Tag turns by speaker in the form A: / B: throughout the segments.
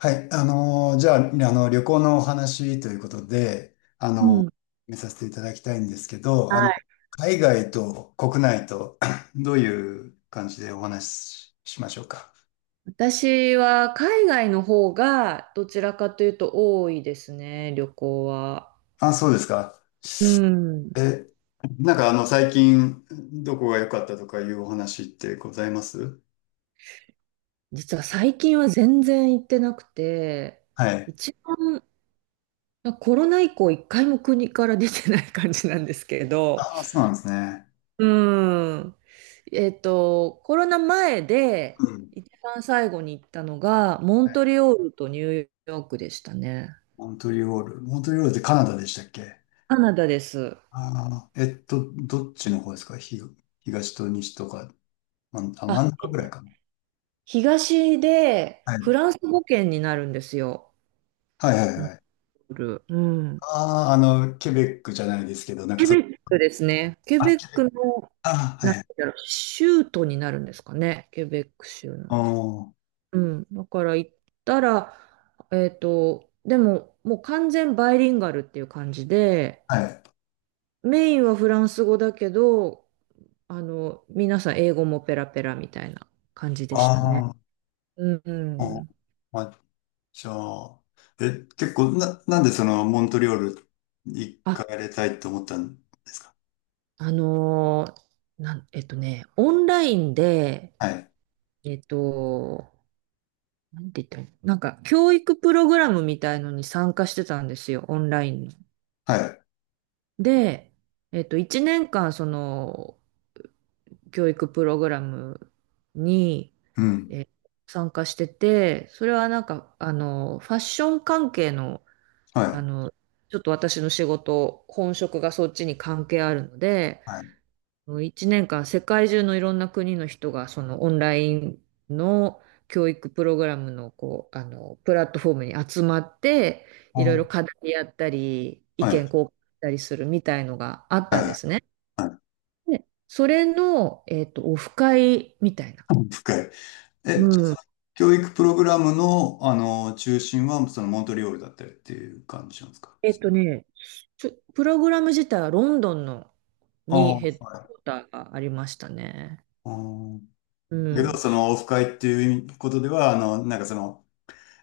A: はい、じゃあ、旅行のお話ということで、
B: うん。
A: 見させていただきたいんですけど、
B: はい。
A: 海外と国内と どういう感じでお話ししましょうか。
B: 私は海外の方がどちらかというと多いですね、旅行は。
A: あ、そうですか。
B: うん。
A: え、なんかあの、最近、どこが良かったとかいうお話ってございます？
B: 実は最近は全然行ってなくて、
A: はい。
B: 一番コロナ以降一回も国から出てない感じなんですけど、
A: ああ、そうなんですね。
B: うん。コロナ前
A: う
B: で
A: ん。
B: 一番最後に行ったのがモ
A: は
B: ント
A: い。
B: リオールとニューヨークでしたね。
A: モントリオール。モントリオールってカナダでしたっけ？
B: カナダです。
A: ああー、どっちの方ですか？東と西とか、真ん
B: あ、
A: 中ぐらいかな。
B: 東で
A: は
B: フ
A: い。
B: ランス語圏になるんですよ。
A: はいはい
B: モン
A: はい。
B: ゴル。うん。
A: ああ、ケベックじゃないですけど、なんかそ、
B: そうですね。ケ
A: あ、
B: ベッ
A: ケベッ
B: ク
A: ク。
B: の、
A: ああ、は
B: なん
A: いは
B: て
A: い。
B: 言うんだろう、州都になるんですかね。ケベック州の。
A: おー。
B: うん。だから行ったら、でも、もう完全バイリンガルっていう感じで、
A: はい。
B: メインはフランス語だけど、皆さん英語もペラペラみたいな感じでしたね。
A: ああ、
B: う
A: おん。
B: ん。
A: まあ、じゃあ、え、結構、な、なんでモントリオール行
B: あ、
A: かれたいと思ったんですか？
B: あのーなん、えっとね、オンラインで、
A: はい。
B: えっと、なんて言ったらいいの、なんか、教育プログラムみたいのに参加してたんですよ、オンラインの。
A: はい。
B: で、1年間、その、教育プログラムに、
A: うん。
B: えー参加してて、それはなんか、ファッション関係の、
A: は
B: あ
A: い。
B: の、ちょっと私の仕事、本職がそっちに関係あるので、
A: はい。
B: 1年間世界中のいろんな国の人がそのオンラインの教育プログラムのこう、プラットフォームに集まって、
A: お
B: いろいろ
A: ー。
B: 課題やったり、意
A: は
B: 見
A: い。
B: 交換したりするみたいのがあったんで
A: は
B: すね。
A: い。はい。
B: で、それの、オフ会みたいな。
A: 深い。
B: う
A: じゃ
B: ん。
A: あ、教育プログラムの、中心は、その、モントリオールだったりっていう感じなんですか？
B: えっとね、プログラム自体はロンドンの
A: あ
B: に
A: あ、
B: ヘッドク
A: は
B: ォ
A: い。
B: ーターがありましたね。
A: あー
B: う
A: だけど、
B: ん。
A: そのオフ会っていうことでは、あの、なんかその、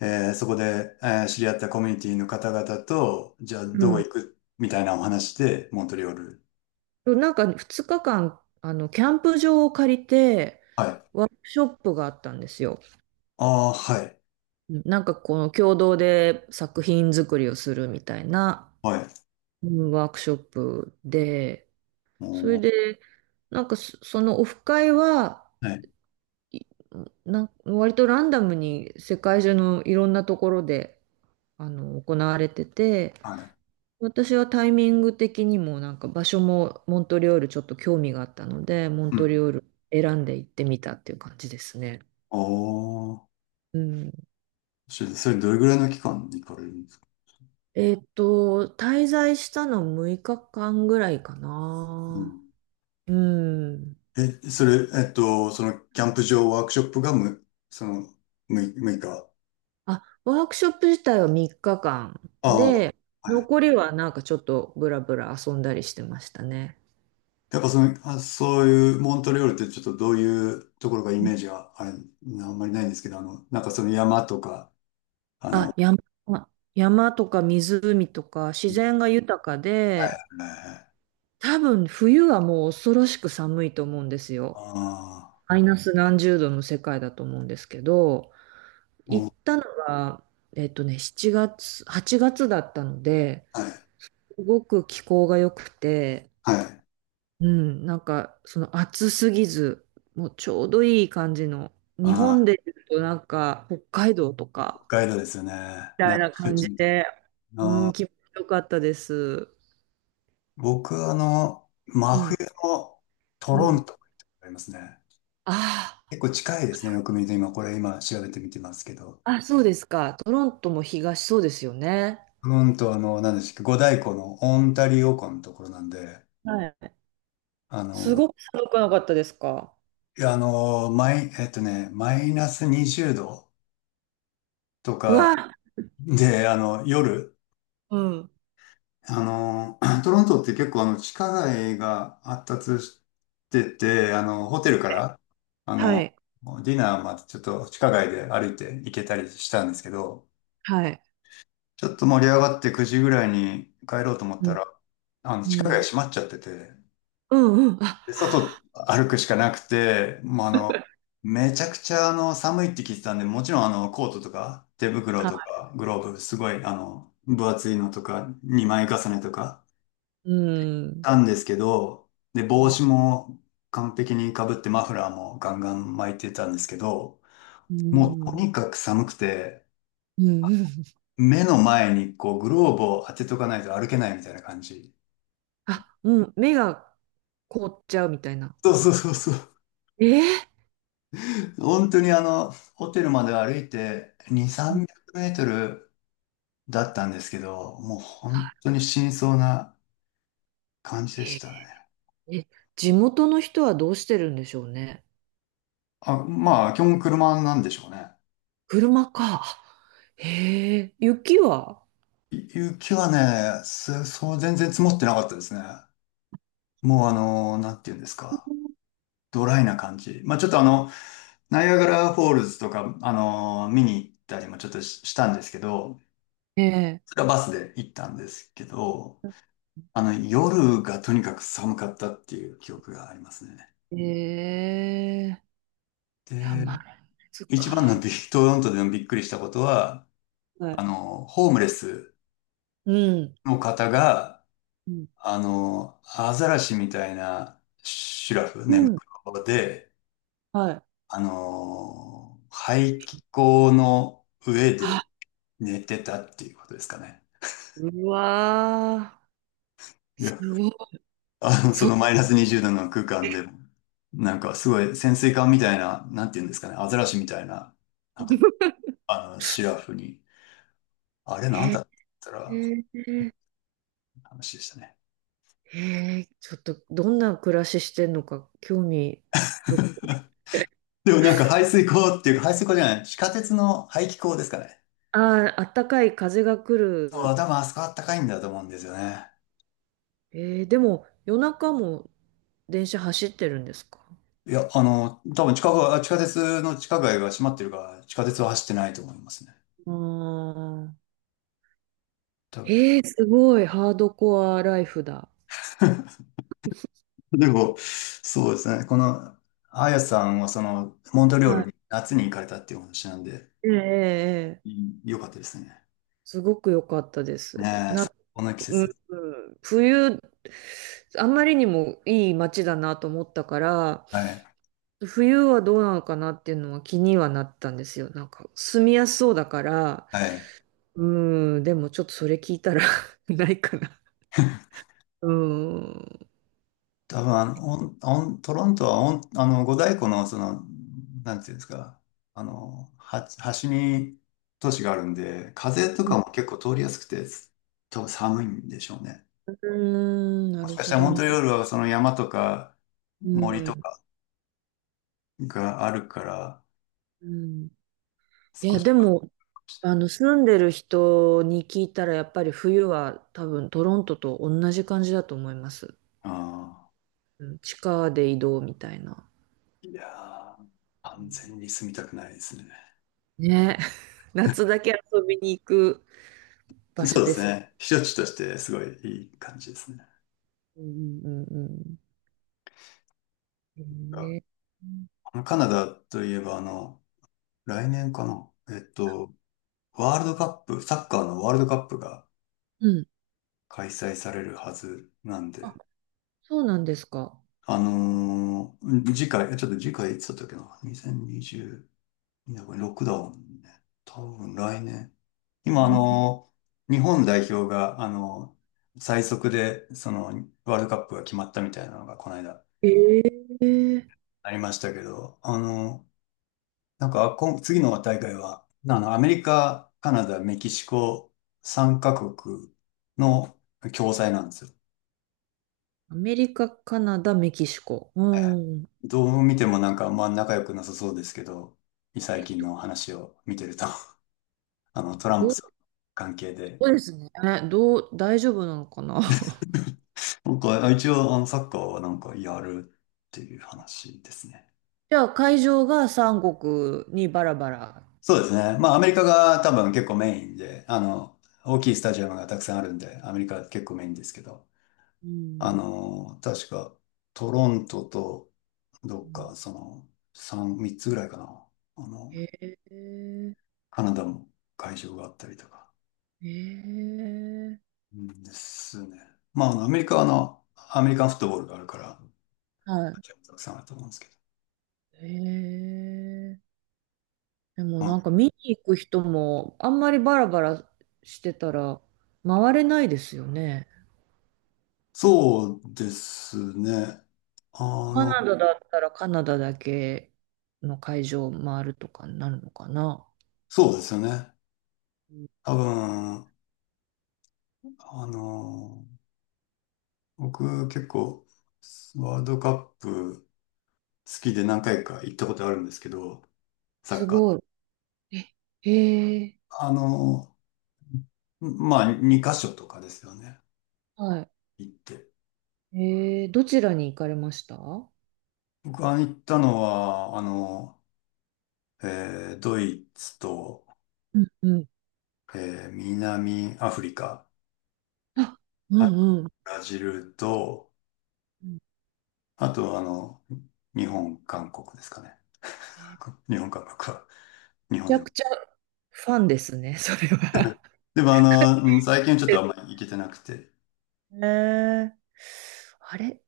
A: えーそこで、知り合ったコミュニティの方々と、じゃあ
B: う
A: どこ
B: ん、
A: 行くみたいなお話で、モントリオール。
B: なんか2日間、キャンプ場を借りて、
A: はい。
B: ワークショップがあったんですよ。
A: ああ、はい。
B: なんかこの共同で作品作りをするみたいな、
A: はい。
B: うん、ワークショップで、
A: お
B: それ
A: ー、
B: で、そのオフ会は、
A: はい。
B: いなん割とランダムに世界中のいろんなところで、行われてて、
A: はい。
B: 私はタイミング的にもなんか場所もモントリオールちょっと興味があったので、モン
A: う
B: トリ
A: ん。
B: オール選んで行ってみたっていう感じですね。
A: おー、
B: うん。
A: それどれぐらいの期間に行かれるんですか？
B: 滞在したの6日間ぐらいか
A: うん。
B: な。うん。
A: それ、そのキャンプ場ワークショップがむ、その、む、6日。
B: あ、ワークショップ自体は3日間
A: あ
B: で、
A: あ、はい。
B: 残りはなんかちょっとブラブラ遊んだりしてましたね。
A: やっぱあ、そういうモントリオールって、ちょっとどういうところがイメージがあんまりないんですけど、山とか、
B: あ、
A: は
B: 山、山とか湖とか自
A: い
B: 然が豊かで、
A: はいはい。
B: 多分冬はもう恐ろしく寒いと思うんですよ。
A: あ
B: マイナス何十度の世界だと思うんですけど、
A: あ、
B: 行
A: も
B: っ
A: う、
B: たのが、7月、8月だったので、
A: はい、
B: すごく気候が良くて、
A: はい。
B: うん、なんかその暑すぎず、もうちょうどいい感じの、日
A: あ
B: 本
A: あ、
B: で言うとなんか北海道と
A: 北
B: か、
A: 海道ですよね。
B: み
A: な
B: た
A: ん
B: い
A: か
B: な
A: 避暑
B: 感
A: 地
B: じ
A: みたい
B: で、
A: な。
B: うん、気持ちよかったです。
A: 僕、真
B: う
A: 冬
B: ん、
A: のト
B: う
A: ロ
B: ん。
A: ントがありますね。
B: あ
A: 結構近いですね。よく見ると今、これ今調べてみてますけど。
B: あ、あ、そうですか。トロントも東そうですよね。
A: トロント、何でしたっけ、五大湖のオンタリオ湖のところなんで、
B: はい。
A: あ
B: す
A: の、
B: ごく寒くなかったですか？
A: いや、マイナス20度と
B: う
A: か
B: わ、
A: で、夜、
B: うん。
A: トロントって結構地下街が発達してて、ホテルから、あ
B: は
A: の、
B: い、
A: ディナーまでちょっと地下街で歩いて行けたりしたんですけど、
B: はい。
A: ちょっと盛り上がって9時ぐらいに帰ろうと思っ
B: う
A: た
B: ん。
A: ら、地下
B: う
A: 街
B: ん。
A: 閉まっちゃってて、
B: うんうん。
A: で、
B: あ、
A: 外歩くしかなくて、もうめちゃくちゃ寒いって聞いてたんで、もちろんコートとか、手袋と
B: は
A: か、グローブ、すごい分厚いのとか、2枚重ねとか、
B: い。うん。
A: たんですけど、で、
B: う
A: 帽
B: ん。
A: 子も完璧に被って、マフラーもガンガン巻いてたんですけど、
B: う
A: もうと
B: ん
A: にかく寒くて、
B: うん。
A: 目の前にこう、グローブを当てとかないと歩けないみたいな感じ。
B: あ、うん。目が凍っちゃうみたいな。
A: そうそうそうそう。
B: えー、
A: 本当にホテルまで歩いて2、
B: うん、
A: 300メートルだったんですけど、もう本当
B: あ、
A: に死にそうな感じで
B: へ
A: し
B: ー、
A: たね。
B: え、地元の人はどうしてるんでしょうね。
A: あ、まあ、基本車なんでしょうね。
B: 車か。へえ、雪は？
A: 雪はね、すそう、全然積もってなかったですね。もうなんていうんですか。ドライな感じ。まあちょっとナイアガラフォールズとか、見に行ったりもちょっとしたんですけど、
B: ええ、
A: それはバスで行ったんですけど、夜がとにかく寒かったっていう記憶がありますね。
B: ええ、いや、
A: で、
B: まあ、そっ
A: 一番の
B: か。
A: トロントでのびっくりしたことは、
B: はい。
A: ホームレス
B: うん。
A: の方が、
B: うん。
A: アザラシみたいなシュラフ、
B: う
A: 寝
B: ん、
A: 袋で、
B: はい。
A: 排気口の上
B: あ、
A: で寝てたっていうことですかね。
B: うわー、
A: い
B: す
A: や、
B: ごい。
A: そ
B: そ、
A: のマイナス20度の空間でも、なんかすごい潜水艦みたいな、なんていうんですかね、アザラシみたいな、なんか シュラフに、あれなん
B: へ
A: だったら、
B: え、
A: 話でしたね。
B: へえ、ちょっとどんな暮らししてんのか興味深い。
A: でもなんか排水口っていうか、排水口じゃない、地下鉄の排気口ですかね。
B: ああ、あったかい風が来
A: ああ、
B: る。
A: 多分あそこあったかいんだと思うんですよね。
B: えー、でも夜中も電車走ってるんですか？
A: いや、多分が地下鉄の地下街が閉まってるから、地下鉄は走ってないと思いますね。
B: ああ
A: 多分。
B: ー。えー、すごい、ハードコアライフだ。
A: でも、そうですね。この、あやさんはその、モントリオー
B: は
A: ル
B: い。
A: に夏に行かれたっていうお話なんで、
B: ええええ。
A: う
B: ええ、
A: ん、よかったですね。
B: すごく良かったです。
A: ねえ、最高の季
B: う
A: 節。
B: ん、うん、冬、あんまりにもいい街だなと思ったから、
A: はい。
B: 冬はどうなのかなっていうのは気にはなったんですよ。なんか、住みやすそうだから、
A: はい。
B: うん、でもちょっとそれ聞いたら ないかな。うん。う
A: 多分あの、オン、オン、トロントはオン、あの、五大湖の、その、なんていうんですか、端に都市があるんで、風とかも結構通りやすくて、多分寒いんでしょうね。
B: ーん、な
A: もし
B: る
A: かし
B: ほ
A: たらモ
B: ど
A: ン
B: ね。
A: トリオールはその山とか
B: う
A: 森と
B: ん。
A: かがあるから、
B: うん。い
A: 少
B: や、
A: し
B: で
A: は。
B: も、住んでる人に聞いたら、やっぱり冬は多分トロントと同じ感じだと思います。
A: ああ、
B: うん、地下で移動みたいな。
A: いやー、完全に住みたくないですね。
B: ね。夏だけ遊びに行く場所
A: そうで
B: で
A: す
B: すね。
A: ね。避暑地としてすごいいい感じですね。
B: うんうんうん、うん。えー、
A: カナダといえば、来年かな。ワールドカップ、サッカーのワールドカップが
B: うん。
A: 開催されるはずなん
B: あ、
A: で、
B: そうなんですか。
A: 次回いつだったっけな？ 2020、これロックダウンね。多分来年。
B: う
A: 今、
B: ん、
A: 日本代表が、最速で、その、ワールドカップが決まったみたいなのが、この間、
B: ええ、
A: ありましたけど、今次の大会は、アメリカ、カナダ、メキシコ、3カ国の共催なんですよ。
B: アメリカ、カナダ、メキシコ。うん。
A: どう見てもなんかあんま仲良くなさそうですけど、最
B: えっ
A: 近
B: と、
A: の話を見てると、トラン
B: ど
A: プ
B: う、
A: さん関係で、
B: そうですね。え、どう、大丈夫なのかな。
A: なんか一応サッカーはなんかやるっていう話ですね。
B: じゃあ、会場が三国にバラバラ。
A: そうですね。まあアメリカが多分結構メインで、大きいスタジアムがたくさんあるんで、アメリカは結構メインですけど、
B: うん。
A: 確かトロントとど
B: う
A: っ
B: ん、
A: かその3、3つぐらいかな。あの、
B: へえ、へ
A: カナダも会場があったりとか。
B: え、
A: うんですね。まあ、アメリカはアメリカンフットボールがあるから、ア
B: はい。
A: ジアもたくさんあると思うんですけど。
B: へえ。でも
A: まあ、
B: なんか見に行く人もあんまりバラバラしてたら回れないですよね。
A: そうですね。あ
B: カ
A: の、
B: ナダだったらカナダだけの会場を回るとかになるのかな。
A: そうですよね。
B: うん、
A: 多分、あの、僕結構、ワールドカップ好きで何回か行ったことあるんですけど、サッ
B: す
A: カ
B: ご
A: ー。
B: い。え、へえ、
A: あの、まあ、2カ所とかですよね。
B: は
A: 行って。
B: い。えー、どちらに行かれました？う
A: 僕が行ったのは、ドイツと、
B: んうん。
A: 南アフリカ、
B: あ、う
A: あと
B: んうん。
A: ブラジルと、
B: うん、
A: あとあの、日本、韓国ですかね。
B: えー、
A: 日本、韓国は、日
B: めち
A: 本
B: ゃ
A: でも。
B: くちゃファンですね、それは。
A: でもうん、最近ちょっとあん まり行けてなくて、
B: えー、あれ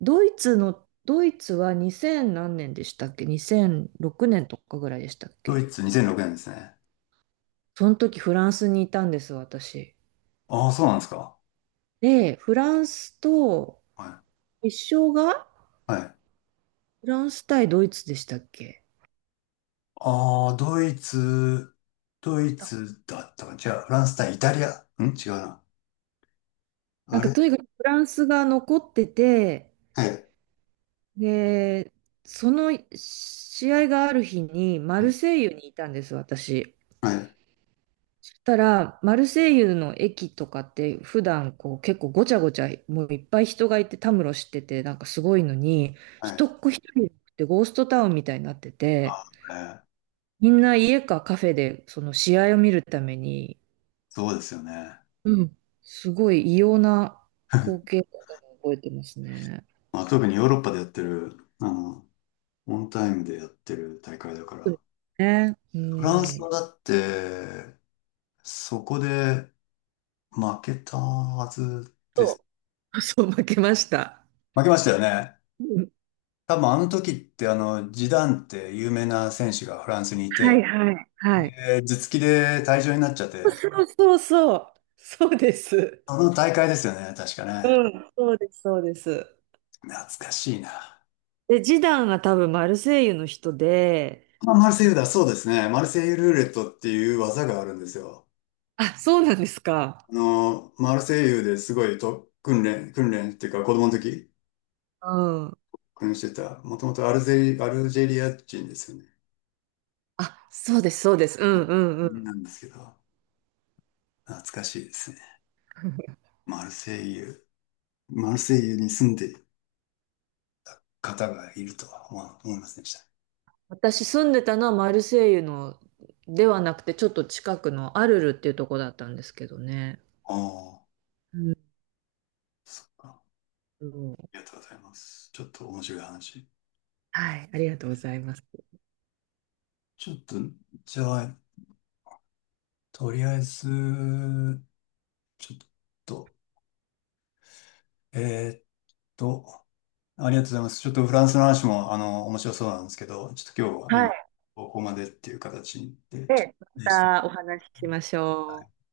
B: ドイツの、ドイツは2000何年でしたっけ？ 2006 年とかぐらいでしたっ
A: ドイ
B: け？
A: ツ2006年ですね。
B: その時フランスにいたんです、私。
A: ああ、そうなんですか。
B: で、フランスと、
A: は
B: 決勝が
A: い。はい。
B: フランス対ドイツでしたっけ？
A: ああ、ドイ
B: た
A: ツだったかな。違う、フランス対イタリア。違うな。
B: なん
A: あ
B: か
A: れ、
B: とにかくフランスが残ってて、
A: はい。
B: で、その試合がある日にマ
A: う
B: ル
A: ん、
B: セイユにいたんです、私。
A: はい。
B: そしたら、マルセイユの駅とかって普段こう結構ごちゃごちゃ、もういっぱい人がいてたむろしてて、なんかすごいのに、
A: は
B: 一
A: い。
B: っ子一人でゴーストタウンみたいになって
A: あ
B: て、
A: あ、ね、
B: みんな家かカフェでその試合を見るために、
A: そうですよね。
B: うん。すごい異様な光景 だったのを覚えてますね。
A: まあ、特にヨーロッパでやってる、オンタイムでやってる大会だか
B: そうで
A: ら。
B: すね。う
A: フランスは
B: ん。
A: だって、そこで負けたはずです。
B: そう、 そう、負けました。
A: 負けましたよね。
B: うん、
A: 多分あの時ってジダンって有名な選手がフランスにい
B: は
A: て、
B: いはい。はい。
A: で、頭突きで退場になっちゃっ
B: そ
A: て、
B: うそうそう。そうです。
A: あの大会ですよね、確かね。
B: うん、そうです、そうです。
A: 懐かしいな。
B: で、ジダンが多分マルセイユの人で、
A: あ、マルセイユだ、そうですね。マルセイユルーレットっていう技があるんですよ。
B: あ、そうなんですか。
A: マルセイユですごい訓練、訓練っていうか子供の時、
B: うん。
A: 加入してた、もともとアルジェリア人ですよね。
B: あ、そうです、そうです。うんうんうん。
A: なんですけど、懐かしいですね。マルセイユ、マルセイユに住んでる方がいるとは思いませんでした。
B: 私住んでたのはマルセイユのではなくて、ちょっと近くのアルルっていうとこだったんですけどね。
A: ああ、
B: うん
A: そっか。あ
B: うん、
A: りがとうございます。ちょっと面白い話。
B: はい、ありがとうございます。
A: ちょっと、じゃあ、とりあえず、ちょっと、えーっと、ありがとうございます。ちょっとフランスの話も、面白そうなんですけど、ちょっと今日は
B: は
A: 今、
B: い。
A: ここまでっていう形で、ちょっ
B: で、ま
A: と、でした。
B: たお話ししましょう。